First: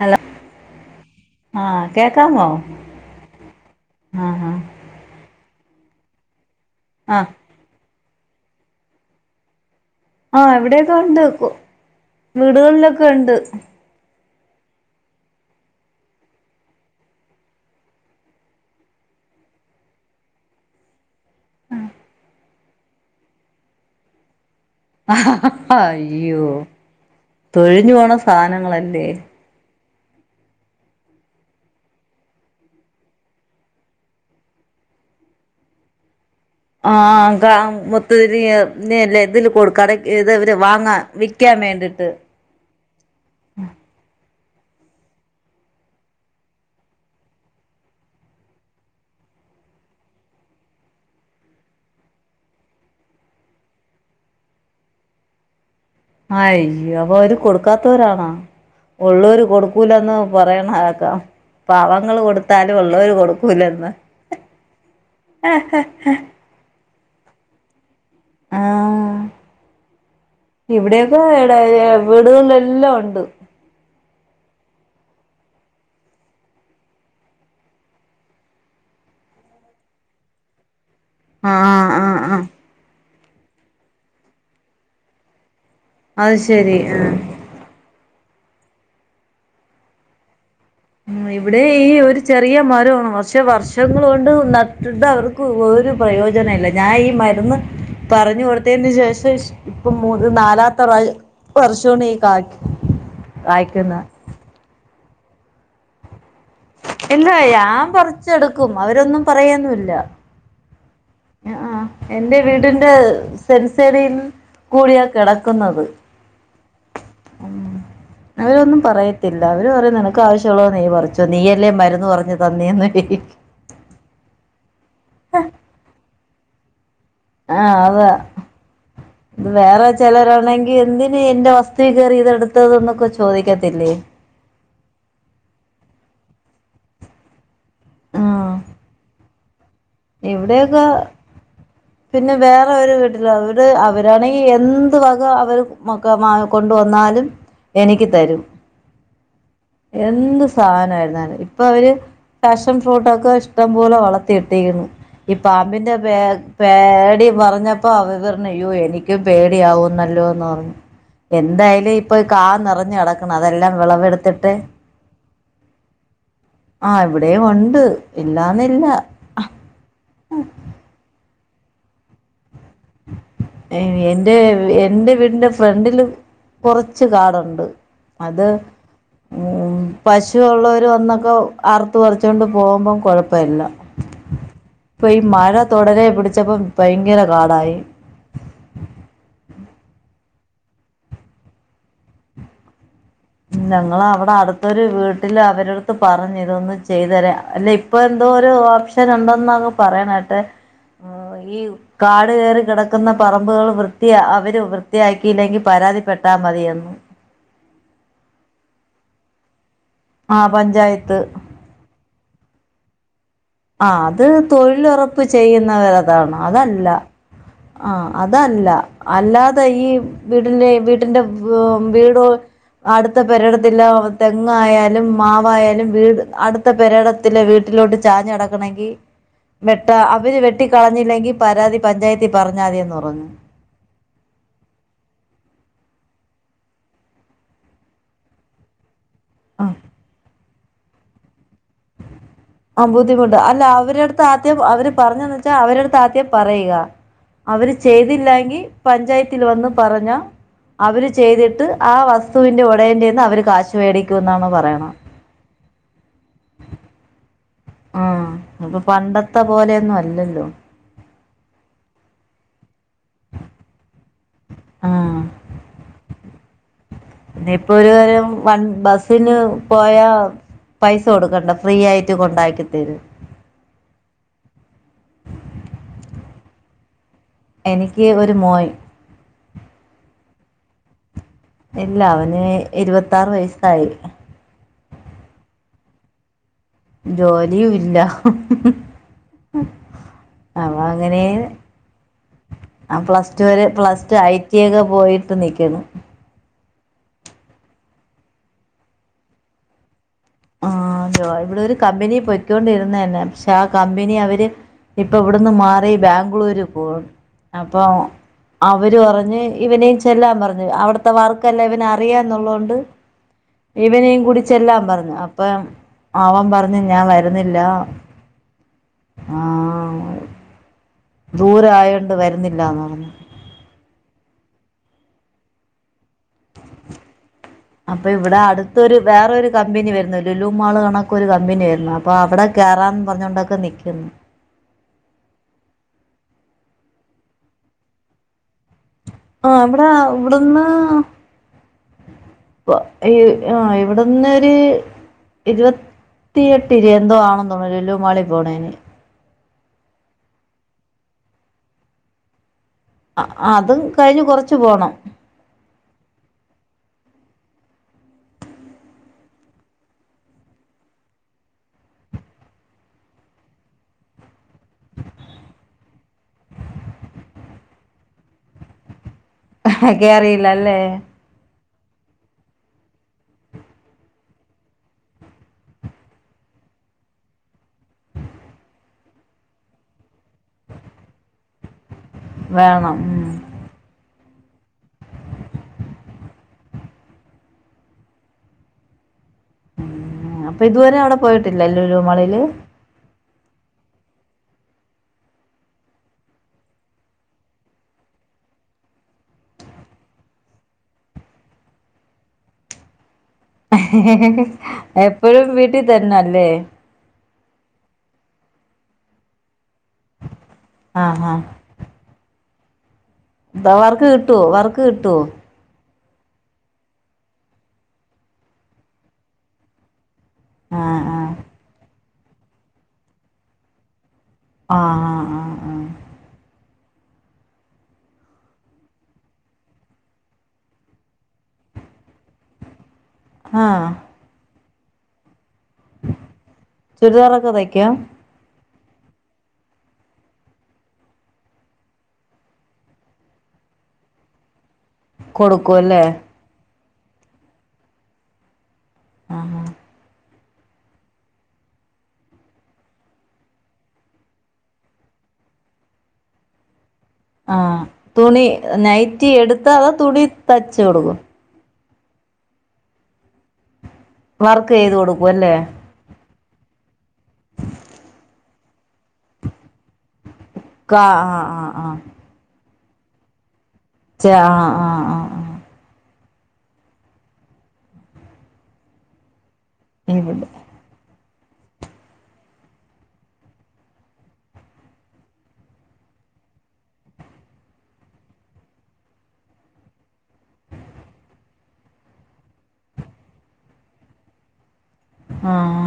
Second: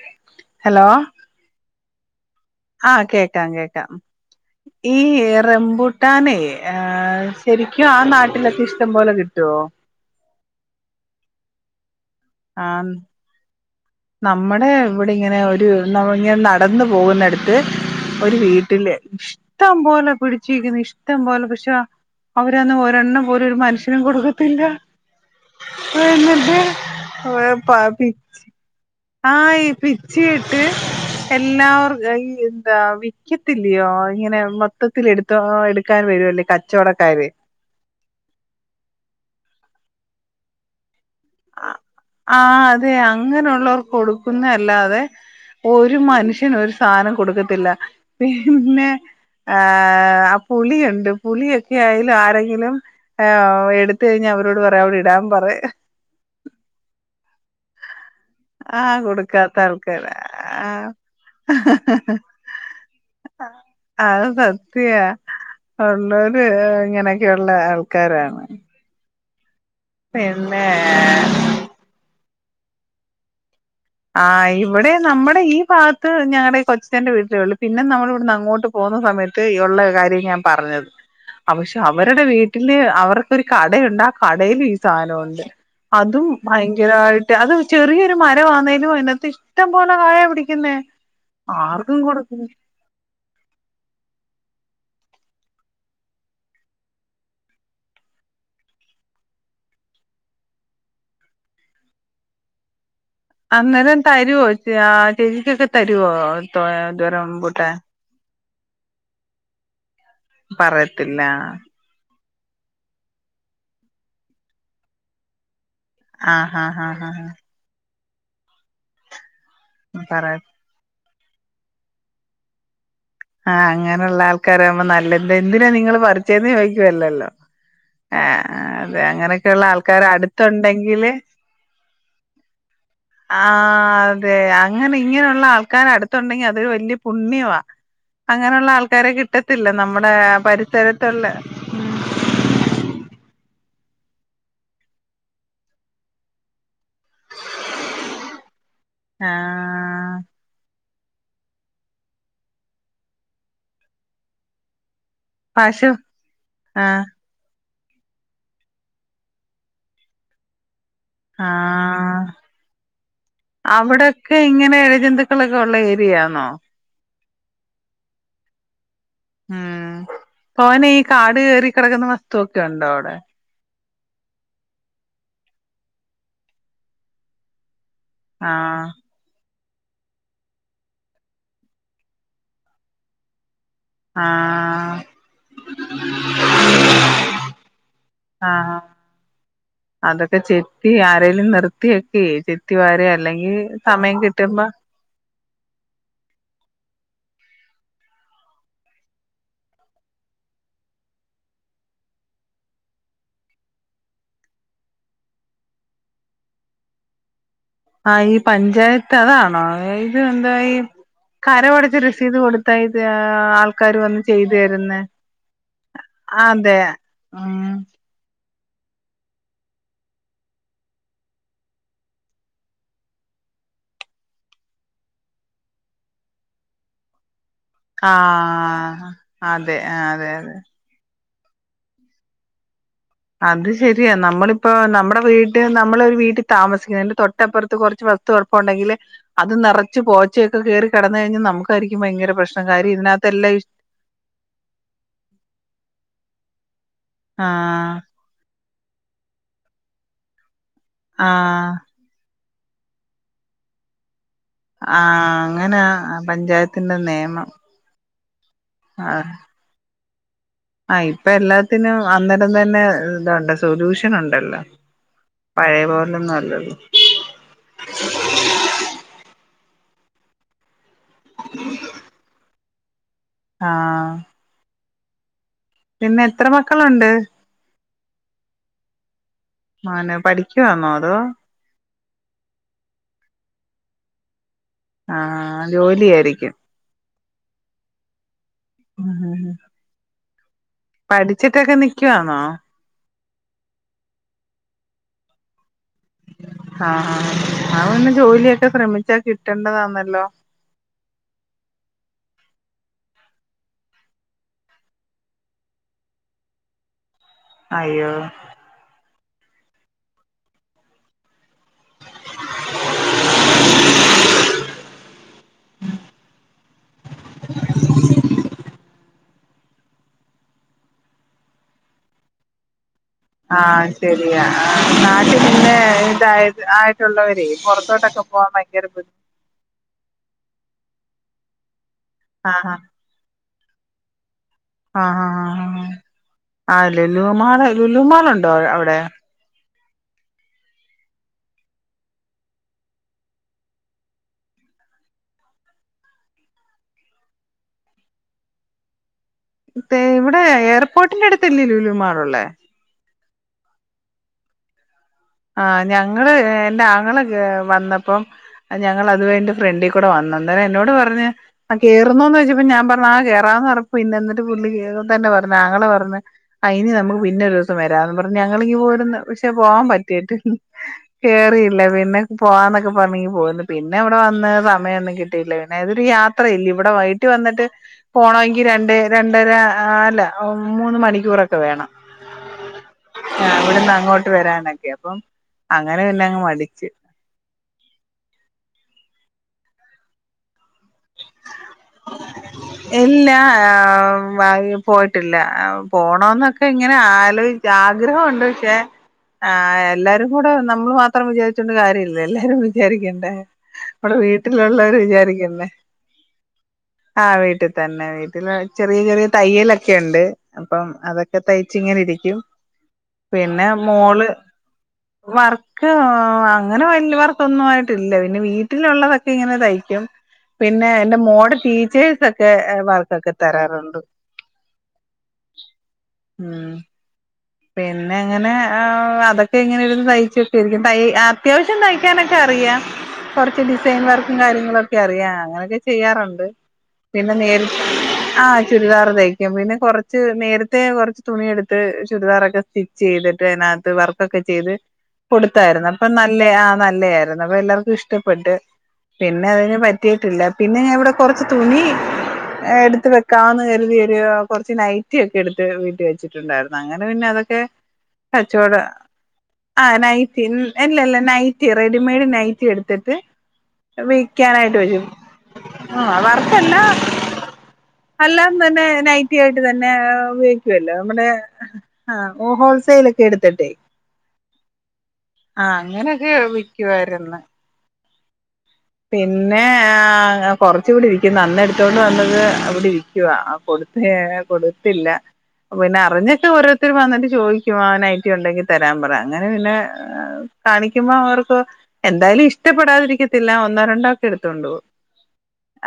Hello, hello ആഹ് കേക്കാമോ? ആഹ് കേക്കാം, കേക്കാം. ആഹ് ഈറംബുട്ടാനെ ആ ആഹ് ആഹ് ശെരിക്കും ആ നാട്ടിലൊക്കെ ഇഷ്ടം പോലെ കിട്ടുവോ? ആഹ് വിടെയൊക്കെ ഉണ്ട് ആഹ് വീടുകളിലൊക്കെ ഉണ്ട്. നമ്മടെ ഇവിടെ ഇങ്ങനെ ഒരു നമ്മ ഇങ്ങനെ നടന്നു പോകുന്നടുത്ത്, ഒരു വീട്ടില് ഇഷ്ടം പോലെ പിടിച്ചിക്കുന്നു ഇഷ്ട ഇഷ്ടം പോലെ പക്ഷെ അവരൊന്നും ഒരെണ്ണം പോലും ഒരു മനുഷ്യനും കൊടുക്കത്തില്ല. അയ്യോ എന്നിട്ട് തൊഴിഞ്ഞു പോണ സാനങ്ങളല്ലേ. ആയി പിച്ചി ഇട്ട്. എല്ലാവർ ഈ എന്താ വിക്കത്തില്ലയോ ഇങ്ങനെ മൊത്തത്തില് എടുത്ത്. ത്തോ എടുക്കാൻ വരുംല്ലേ ക ആഹ് കാ മൊത്തത്തില് ഇതില്കൊടു കടക്ക് ഇതെവര് വാങ്ങ വിക്ക. വ്ക്കാൻ വേണ്ടിട്ട്, ആഹ് അതെ അങ്ങനെള്ളോർക്ക് കൊടുക്കുന്നല്ലാതെ. ഒരു മനുഷ്യന് ഒരു സാനം കൊടുക്കത്തില്ല പിന്നെ. ആഹ് ആ പുളിയുണ്ട് പുളിയൊക്കെ ആയ്ലാരെങ്കിലും. ആ എടുത്ത കഴിഞ്ഞ അവരോട് പറയാ അവടെ ഇടാൻ പറയ. അയ്യോ അപ്പൊ അവര് കൊടുക്കാത്തോരാണ? ആഹ് ഒള്ളോര് കൊടുക്കാത്ത ആൾക്കാരാ കൊടുക്കൂലന്ന് ആഹ് പറയണെക്കാം. പാവങ്ങള് കൊടുത്താലും ഒള്ളോര് കൊടുക്കൂലന്ന. അത് ഇങ്ങനെയൊക്കെള്ള ആൾക്കാരാണ്. ആഹ് പിന്നെ ഇവിടെക്ക ട വീടുകളില് എല്ലാം ഉണ്ട്. ആ ഇവിടെ നമ്മുടെ ഈ ഭാഗത്ത് ഞങ്ങടെ ഈ കൊച്ചിച്ചന്റെ വീട്ടിലേ ഉള്ളു പിന്നെ നമ്മൾ ഇവിടുന്ന് അങ്ങോട്ട്. പോന്ന സമയത്ത് ഉള്ള കാര്യം ഞാൻ പറഞ്ഞത്, പക്ഷെ ആഹ് ആഹ് അവരുടെ ആഹ് വീട്ടിൽ. ട്ടില് അവർക്കൊരു കടയുണ്ട് ആ കടേലും ഈ സാധനണ്ട്. അതും അത് ശരി ആഹ് ഭയങ്കരായിട്ട് അത് ചെറിയൊരു മരവാന്നെ. അയ്യോ അയ്നാത്ത് ഇഷ്ടം പോലെ കായ പിടിക്കുന്നേ. ഉം ഇവിടെ ഈ ആർക്കും ഒരു കൊടുക്കും ചെറിയ മരാണ് വസ് പക്ഷെ വർഷങ്ങള് കൊണ്ട് നട്ട്ട്ട് അവർക്ക് ഒരു പ്രയോജനല്ല. ഞാൻ ഈ മരുന്ന്. പറഞ്ഞു കൊടുത്തേന് ശേഷം ഇപ്പൊ മൂന്ന് നാലാത്തറാ വർഷോണ് ഈ കായ്ക്ക അന്നേരം തരുവോ ആ ചേച്ചിക്കൊക്കെ തരുവോ? ഇല്ല റംബൂട്ടാൻ ഞാൻ പറച്ചെടുക്കും അവരൊന്നും പറയെന്നുല്ല, പറയത്തില്ല, എന്റെ വീടിന്റെ സെൻസൈടിൽ കൂടിയാ കിടക്കുന്നത്, ആഹ്, ഹാ, ഹാ, ഹാ. അവരൊന്നും പറയത്തില്ല, അവര് പറയും നിനക്ക് പറ ആവശ്യമുള്ള നീ പറച്ചോ നീയല്ലേ മരുന്ന് പറഞ്ഞു തന്നേന്ന്, ആഹ് അങ്ങനൊള്ള ആൾക്കാരാവുമ്പോ നല്ല എന്താ എന്തിനാ നിങ്ങള് പറച്ചേന്ന് ചോദിക്കുവല്ലല്ലോ, ആഹ് അതാ, ആഹ് അതെ അങ്ങനെ, വേറെ ചെലരാണെങ്കി എന്തിന് എന്റെ വസ്തു കേറി ഇതെടുത്തതെന്നൊക്കെ ചോദിക്കത്തില്ലേ ആഹ് അതെ അങ്ങനെ ഇങ്ങനെള്ള ആൾക്കാര് അടുത്തുണ്ടെങ്കി അതൊരു വലിയ പുണ്യവാ ആഹ് അങ്ങനെള്ള ആൾക്കാരെ കിട്ടത്തില്ല നമ്മളെ ഇവിടെയൊക്കെ പരിസരത്തുള്ളെ പിന്നെ വേറെര് വീട്ടില് അവര് അവരാണെങ്കി എന്ത് വക അവര് ക്കെ കൊണ്ടുവന്നാലും എനിക്ക് തരും ആഹ് എന്ത് സാധനയിരുന്നാലും പ്പൊ അവര് ഫാഷൻ ഫ്രൂട്ടൊക്കെ ഇഷ്ടം പോലെ വളർത്തി എടുത്തേക്ക്‌ന്ന് ഈ പശു പാമ്പിന്റെ പേ ആഹ് പേടി പറഞ്ഞ പ്പൊ അവ പറഞ്ഞയ്യോ എനിക്ക് പേടിയാവുന്നല്ലോന്ന് എന്തായാലും ഇപ്പൊ ആഹ് കാ നിറഞ്ഞ കിടക്കണ് അതെല്ലാം വിളവെടുത്തിട്ട് മക്കളൊക്കെ ഒള്ള ഏരിയാന്നോ ആഹ് ഇവിടെയുണ്ട് ഇല്ലാന്നില്ല ഉം പവനെ ഈ കാട് കേറി കെടക്ക്‌ന്ന വസ്തുവൊക്കെയുണ്ടോ അവടെ എഎൻറെ എന്റെ വീടിന്റെ ഫ്രണ്ടില് കൊർച്ച് കാടുണ്ട് അത് ആഹ് ഉ പശുള്ളോര് വന്നൊക്കെ അർത്ത് പർചൊണ്ട് പോകുമ്പകൊഴപ്പല്ല ആഹ് പ്പൊ ഈ മഴ തൊടരെ പിടിച്ചപ്പോ ഭയങ്കര കാടായി ആഹ് ഹ അതൊക്കെ ചെത്തി ആരെലും നിർത്തി ഒകെയ് ത്തിവാരാ അല്ലെങ്കി സമയം കിട്ടുമ്പോ ല്ല അവരടുത്ത് പറഞ്ഞ് ഇതൊന്ന് ചെയ്തെരാ അല്ല ഇപ്പഎന്തോരു ഓപ്ഷൻ ഉണ്ടോെന്നൊക്കെ പറയണ കേട്ടെ [inaudible] ഈ കാട് കേറി കിടക്ക്‌ന്ന പറമ്പുൾ വൃത്തിയാ അവര് വൃത്തിയാക്കിയില്ലെങ്കി പരാതിപ്പെട്ടാൽ മതിയെന്ന് ആ ഈ പഞ്ചായത്ത് അതാണോ ഇത് ആ എന്താ പഞ്ചായത്ത് കരവടച്ച് രസീദ് കൊടുത്ത ഇത് ആ ആൾക്കാര് വന്ന് അത് ചെയ്തു തരുന്നെ തൊഴിലുറപ്പ് ചെയ്യുന്നവരതാണ് അതെ അതല്ല ഉം ആഹ അതല്ല അല്ലാതെ ഈ വീടിന്റെ വീടിന്റെ ഉം വീട്‌ അടുത്ത പെരയിടത്തിന്റെ തെങ്ങായാലും മാവായാലും വീട് അടു അടുത്ത പെരയിടത്തിലെ വീട്ടിലോട്ട് ചാഞ്ഞ് കടക്ക്‌ന്നെങ്കി ആഹ് അതെ വെട്ട അതെ അവര് അതെ വെട്ടി കളഞ്ഞില്ലെങ്കി പരാതി പഞ്ചായത്തിൽ പറഞ്ഞാതിന്ന് തോന്നുണു അത് ശരിയാ നമ്മളിപ്പോ നമ്മടെ വീട് നമ്മളൊരു വീട്ടി താമസിക്ക്‌ തൊട്ടപ്പുറത്ത് കൊർച്ച് പ്പണ്ടെങ്കിലെ അത് ആ നിറച്ച് പോച്ചയൊക്കെ കേറി കെടന്ന് കഴിഞ്ഞ് നമു രിക്കും ഭയങ്കര പ്രശ്നം കാര്യ ഇതിനകത്ത് എല്ലാം ഇ താധ്യയം അവര് പറഞ്ഞന്ന് വെച്ചാ അവര് പറയുക അവര് ആഹ് ചെയ്തില്ലാങ്കി പഞ്ചായത്തിൽ വന്ന് പറഞ്ഞ അവര് ചെയ്തിട്ട് ആഹ് ആ വസ് തുവിന്റെ ഉടേയന്റെന്ന് അവര് കാശുവെടിക്കുന്നാണ് പറ ആ അങ്ങനാ പഞ്ചായത്തിന്റെ നെയമം ആ പ്പൊ പണ്ടത്തെ പോലെയൊന്നും അല്ലല്ലോ അ ഇപ്പ എല്ലാത്തിനും അന്നേരം തന്നെ ഇതൊണ്ട് സൊല്യൂഷനുണ്ടല്ലോ ആഹ് പഴെ പോലെ ഒന്നും അല്ലല്ലോ. ദേ ഇപ്പൊരുനേരം വൺ ബസ്സിന് പോയ പൈസ കൊടുക്കണ്ട ഫ്രീ ആയിട്ട് കൊണ്ടാക്കിതരും. ആഹ്. പിന്നെ എത്ര മക്കളുണ്ട്? എനിക്ക് ഒരു മോൻ. മനോ പഠിക്കാന്നോ? അതോ ഇല്ല അവന് ഇരുവത്താറ് വയസ്സായി. ആഹ് ജോലിയായിരിക്കും. ജോലിയുംല്ല. പഠിച്ചിട്ടൊക്കെ നിക്ക്യാന്നോ? ആഹ് പ്ലസ്, ടു വര് പ്ലസ്, ടു, ഐ, ടി ഒക്കെ പോയിട്ട് നിക്കുന്നു. ആഹ് ആഹ് അവന്ന് ജോലിയൊക്കെ ശ്രമിച്ചാ കിട്ടണ്ടതാന്നല്ലോ? ആഹ് ജോ ഇവിടെ ഒരു കമ്പനി പൊയ്ക്കൊണ്ടിരുന്നന്നെ പക്ഷെ ആ കമ്പനി അവര് ഇപ്പൊ ഇവിട്ന്ന് മാറി ബാംഗ്ലൂര് പോ അപ്പൊ അയ്യോ അവര് പറഞ്ഞ് ഇവനേയും ചെല്ലാൻ പർഞ്ഞ് അവിട്ത്തെ വർക്കല്ല ഇവന അറിയാന്നുള്ളോണ്ട് ഇവനെയും കുടിച്ചെല്ലാം പറഞ്ഞു അപ്പം അവൻ പറഞ്ഞ് ഞാൻ വര്ന്നില്ല. ആഹ്. ദൂര ആയോണ്ട് വര്ന്നില്ലന്ന് പർഞ്. ആഹ് ശരിയാ ആഹ് നാട്ടി പിന്നെ ഇതായ ആഹ് റ്റുള്ളവരെ അപ്പൊ പുറത്തോട്ടൊക്കെ ഇവിടെ പോവാൻ ഭയങ്കര അടുത്തൊരു ബുദ്ധി വേറൊരു കമ്പനി വരുന്നു ലുലു മാള് കണക്കെ ഒരു കമ്പനി വരുന്നു അപ്പൊ അവിടെ ആഹ് കേറാൻ പറഞ്ഞൊണ്ടൊക്കെ നിക്ക്യുന്നു. ആഹ് ആ ആ ആഹ് ലുലുമാള് ലുലുമാളുണ്ടോ അവിടെ? ആ ഇവടെ ഇവ്ട്‌ന്ന് ഇ ആഹ് ഇവിട്ന്നൊര് ഇരുപത്തിയെട്ടില് എന്തോ ആണോ തോന്ന് ലുലു മളി പോണേന്. പേ ഇവിടെ എയർപോർട്ടിന്റെ അട്ത്തല്ലേ ലൂലൂമാളുള്ളേ? ആഹ് അതും കയ്ഞ്ഞ് കൊർച്ച് പോണം. ആഹ് ഞങ്ങള് എന്റെ ആങ്ങള വന്നപ്പം ഞങ്ങള് അത് [unintelligible] ഫ്രണ്ടി കൂടെ വന്നു അന്നെരം എന്നോട് പർഞ് ആഹ് കേറുന്നോന്ന് ചോയ്ച്ചപ്പോ ഞാൻ പർഞ്ഞ് ആ കേറാന്ന് പറഞ്ഞ പിന്നെ എന്നിട്ട് പുള്ളി കേറുപ്പന്നെ പറഞ് ആങ്ങള പർഞ് അയ്ന് ‌നമുക്ക് പിന്നെ ഒരു ദിവസം വരാംന്ന് പർഞ് ഞങ്ങളിങ്ങ് പോര്‌ന്ന് പക്ഷെ പോവാൻ പ കേറിയില്ലല്ലേ കേറീല്ല പിന്നെ പോവാന്നൊക്കെ പർഞ്ഞി പോന്ന് പിന്നെ അവിടെ വന്ന് സമയൊന്നും കിട്ടില്ല പിന്നെ അതൊരു യാ ത്ര ഇല്ല്യ ഇവടെ വൈറ്റ് വന്ന്ട്ട് പോണങ്കി രണ്ട് രണ്ടര അല്ല മൂന്ന് മണിക്കൂറൊക്കെ വേണം. വേണം ഉം. അവിടുന്ന് അങ്ങോട്ട് വരാനൊക്കെ അപ്പം അങ്ങനെ പിന്നങ്ങ് മടിച്ച്. ഉം അപ്പൊ ഇതുവരെ അവ്ടെ പോയിട്ടില്ലേ ലുലൂ മാളില്? ഇല്ല ആഹ് പോയ്ട്ടില്ല പോണോന്നൊക്കെ ഇങ്ങനെ ആലോയ് ആഗ്രഹണ്ട് പക്ഷെ? ആഹ് എല്ലാരും കൂടെ നമ്മൾ മാത്രം വിചാരിച്ചോണ്ട് കാര്യല്ലല്ലെ എല്ലാരും വിചാരിക്കണ്ടേ. നമ്മടെ വീട്ടിലുള്ളവര് എപ്പഴും വിചാരിക്കണ്ടേ വീട്ടി തന്നെല്ലേ? ആഹ് വീട്ടിതന്നെ വീട്ടില് ചെറീയൊരു തയ്യലൊക്കെ ഉണ്ട് അപ്പം ആഹ് അതൊക്കെ ത യ്ച്ചിങ്ങനെ ഇരിക്കും പിന്നെ ആഹ് വർക്ക് മോള് കിട്ടുവോ വർക്ക് കിട്ടുവോ വർ ക്ക് ആഹ് അങ്ങനെ വല്ല്യ വർക്കൊന്നും ആയിട്ടില്ല പിന്നെ വീട്ടിലുള്ളതൊക്കെ ഇങ്ങനെ തയ്ക്കും. പിന്നെ ആഹ് എന്റെ ആഹ് മോടെ ശീച്ചേഴ്സൊക്കെ വർക്കൊക്കെ തരാറൊണ്ട് ആഹ് ആഹ് ആഹ് [inaudible] പിന്നെ എങ്ങനെ ആ അതൊക്കെ എങ്ങനെ ഇരുന്ന് തയ്ച്ചൊക്കെ ഇരിക്കും തൈ അത്യാവശ്യം തയ്ക്കാനൊക്കെ അറിയാം കൊറച്ച് ആഹ് ആഹ് ഡിസൈൻ വർക്കും കാര്യങ്ങളും ഒക്കെ അറിയാം അങ്ങനെയൊക്കെ ചെയ്യാറുണ്ട് പിന്നെ ചുരിദാറൊക്കെ നേരി തയ്ക്കും ആ ചുരിദാറ് തയ്ക്കും പിന്നെ കൊറച്ച് നേരത്തെ കൊറച്ച് തുണിയെടുത്ത് ചുരിദാറൊക്കെ സ്റ്റിച്ച് ചെയ്തിട്ട് അയിനത്ത് വർക്കൊക്കെ ചെയ്ത് കൊടുക്കും കൊടുതര്ന്ന് അല്ലേ അപ്പ ന ല്ലെ ആ നല്ലതായിരുന്നു അപ്പൊ എല്ലാർക്കും ഇഷ്ടപ്പെട്ട് പിന്നെ ആഹ് അതിന് പറ്റിയിട്ടില്ല പിന്നെ ഞാൻ ഇവിടെ കൊറച്ച് തുണി എടുത്ത് വെക്കാന്ന് കരുതിയൊരു കൊറച്ച് നൈറ്റി ഒക്കെ എടുത്ത് വീട്ടി വെച്ചിട്ടുണ്ടായിരുന്നു അങ്ങനെ പിന്നെ അതൊക്കെ ആഹ് തുണി കച്ചവടം നൈറ്റി എടുത്താ ആ അതോ തുണി നൈറ്റി ൻ തച്ച് അല്ലല്ല കൊടുക്കും നൈറ്റ് റ്റി റെഡിമെയ്ഡ് നൈറ്റി എടുത്തിട്ട് വർക്ക് വിൽക്കാനായിട്ട് ചെയ്ത് വരും കൊടുക്കും അല്ലേ ആ വർക്കല്ലാ എല്ലാം തന്നെ നൈറ്റി ആയിട്ട് തന്നെ ഉപോഗ കാ [unintelligible] ആഹ് ആഹ് ആഹ് ഓഹൊ ഹോൾസൈലെക്കെഎട്ത്ത്ട്ടെ ച്ചെ ആഹ് ആഹ് ആഹ് അങ്ങനൊക്കെ വിക്കുവാര്ന്നു പിന്നെ ആഹ് ഇവിടെ കൊർ കൊറ്ച്ചൂടിരിക്കു അന്നെട്ത്തോണ്ട് വന്നത് അവിടെരിക്കുവാ ആ കൊടുത്തേ കൊട്ത്തില്ല പിന്നെ അറിഞ്ഞട്ട് ഓരോര്ത്തര് വന്നട്ട് ചോയ്ക്കും ആ നൈറ്റി ഉണ്ടെങ്കി തരാൻപറ അങ്ങനെപിന്നെ കാണിക്കുമ്പോ അവർക്കൊ എന്തായ്ലും ഇഷ്ടപ്പെടാതിരിക്കത്തില്ല ഒ ന്നൊരണ്ടോ ഒക്കെ എടുത്തോണ്ടൊവും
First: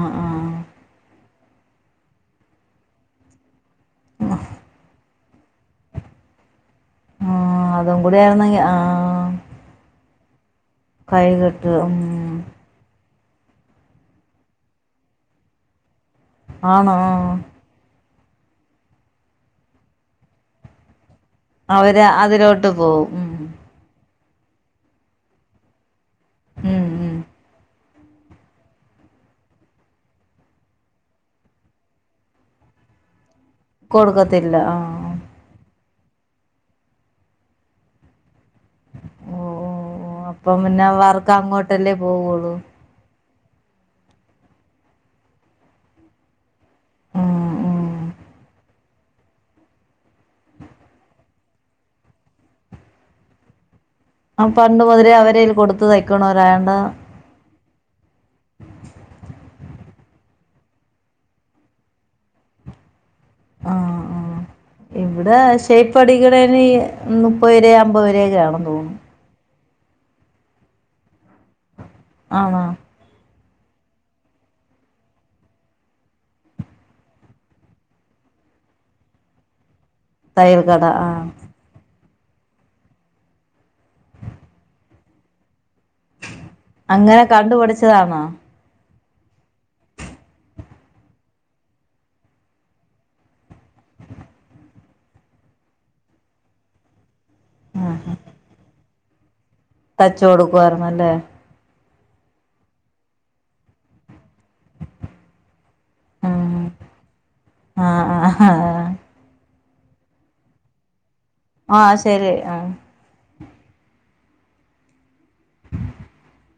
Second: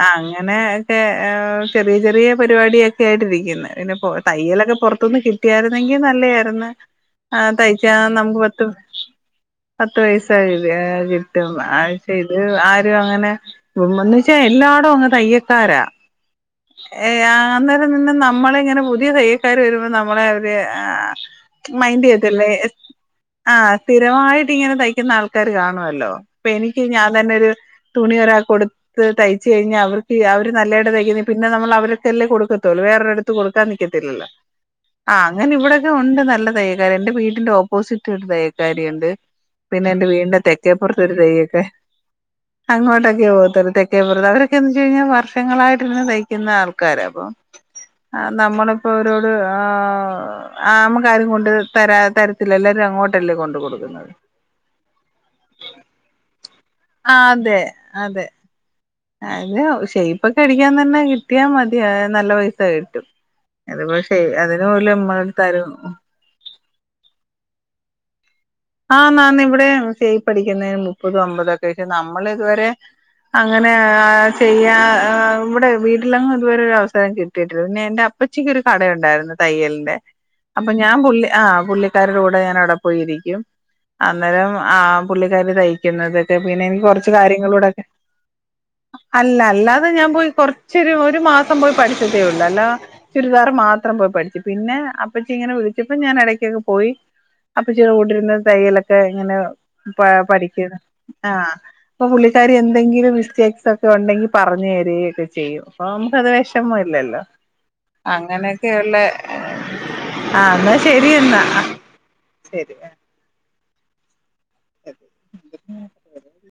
ആഹ് അ അങ്ങനെ ക്കെ ആ ചെറിയെചെറിയെ പരിപാടിയൊക്കെയായിട്ടിരിക്കുന്ന് പിന്നെപ്പൊ തയ്യലൊക്കപൊറത്ത്ന്ന് കിട്ടിയാരുന്നെങ്കി നല്ലെയാരുന്ന് ആഹ് തയ്ക്കാ അതും കൂടി നമ്മുക്ക് ആയിരുന്നെങ്കി പറ്റും ആഹ് പത്ത് പയിസ്സായിത് കിട്ടും കൈകെട്ട് ഉം ആഴച്ച ഇത് ആരുംഅങ്ങനെ ഉമ്മ്ന്ന്ച്ച എല്ലാടൊങ്ങ് തയ്യക്കാരാ ആണോ ഏആ അന്നേരംനിന്ന നമ്മളെങ്ങനെ പുതിയതയ്യക്കാര് വരുമ്പോ നമ്മളെ അവര് ആ അവര് മൈന്റെയ്യാത്തില്ലേ അതിലോട്ട് എസ് പോവും ഉം ആഹ് സ്ഥിരമായിട്ടിങ്ങനെ തയ്ക്കുന്ന ആൾക്കാര് കാണുവല്ലോ ഉം ഇപ്പെനിക്ക് ഞാൻ ഉം തന്നെ ഒരു തുണിയൊരാൾക്കൊട് ത്ത് തയ്ച്ച്കഴിഞ്ഞ അവർക്ക് അവര് നല്ലയിടെതയ്ക്കുന്നെ പിന്നെനമ്മള് അവർക്കല്ലേകൊട്ക്കത്തൊള്ളു വേറെര്ട് ത്ത്കൊട്ക്കാൻ നിക്കത്തില്ലല്ലോ ആഹ് അങ്ങനെ ഇവിടൊക്കെ ഒണ്ട് നല്ല തയ്യക്കാര് എന്റെ വീട്ടിന്റെ ഓപ്പോസിറ്റ് ഒരു തയ്യക്കാരി ഇണ്ട് ഓ ഓ പിന്നെ എന്റെ ഓ വീടിന്റെ അപ്പം പിന്നെ തെക്കേപ്പൊറത്തൊരു അവർക്ക് തൈയ്യക്ക [unintelligible] അങ്ങോട്ടൊക്കെ പോകത്തോള് തെക്കേപറത്ത് അവരൊക്കെന്ന് വെച്ച് കഴിഞ്ഞാ വർഷങ്ങളാട്ടിരുന്ന് തയിക്കുന്ന ആൾ ക്കാരാപ്പൊ ഉം ഉം ആ നമ്മള്പ്പോ അവരോട് ആഹ് ആഹ് അമ്മക്കാരുംകൊണ്ട് തരാ തരത്തില്ല എല്ലാരും അങ്ങോട്ടല്ലേ കൊണ്ട്കൊട്ക്കുന്നത് ആഹ് പണ്ട്മുതലേ അവര് കൊട്ത്ത് തയ്ക്കണൊരായോണ്ട ആഹ് അതെ അതെ ആ അത ഷെയ്പ്പൊക്കെ അടിക്കാൻ തന്നെ കിട്ടിയാമതി അത് നല്ല പൈസകിട്ടും ആ ആ അത്പഷെ അതിന് പോലും മ്മളട്ത്താരും ഇവിടെ ഇനി മുപ്പത് രൂപയോ അമ്പത് രൂപയൊക്കെ ആണെന്ന് തോന്നുന്നു ആന്നാന്ന് ഇവിടെ ഷെയ്പ്പ് അടിക്കുന്നതിന് മുപ്പത് അമ്പതൊക്കെയാ പക്ഷെ നമ്മള് ആണോ ഇതുവരെ അങ്ങനെ ചെയ്യാൻ ഇവിടെ വീട്ടിലെങ്ങും ഇത് വരെ ഒരവസരം കിട്ടിയിട്ടില്ല പിന്നെ എന്റെ അ അപ്പച്ചിക്കൊരു കടയുണ്ടാരുന്നു തയ്യലിന്റെ തയ്യൽ അപ്പൊ കട ഞാൻ ആ പുള്ളി ആഹ് പുള്ളി ക്കാരീടെ കൂടെ ഞാനവിടെ പോയി ഇരിക്കും അന്നേരം ആ പുള്ളിക്കാരി തയ്ക്കുന്നതൊക്കെ പിന്നെ എനിക്ക് കൊറച്ച് അങ്ങനെ കണ്ടു കാര്യങ്ങളൂടൊക്കെ പഠിച്ചതാണോ അല്ല അല്ലാതെ ഞാൻ പോയി കൊറൊച്ചൊരു ഒരു മാസം പോയി പഠിച്ചതേയുള്ളൂ അല്ലാ ചുരിദാറ് മാത്രം പോയി പഠിച്ച് പിന്നെ അപ്പച്ചി ഇങ്ങനെ വിളിച്ചപ്പോ ഞാൻ എടക്കൊക്കെ പോയി അപ്പച്ചിയുടെ കൂടെ ഇരുന്ന് തയ്യലൊക്കെ ഇങ്ങനെ പാ തയ്ച്ചു പഠിക്കണ് കൊടുക്കുവായിരുന്നല്ലേ ആഹ് ഇപ്പൊ പുള്ളിക്കാരി എന്തെങ്കിലും മിസ്റ്റേക്സ് ഒക്കെ ഉണ്ടെങ്കിൽ പറഞ്ഞ് തരുവൊക്കെ ചെയ്യും അപ്പോ നമുക്കത് ഉം വെഷമവില്ലല്ലോ ആ ആ ആ അങ്ങനെക്കെയുള്ള ആഹ് എന്നാ ശെരിയെന്നാ ആഹ് ശെരി ആഹ് [inaudible]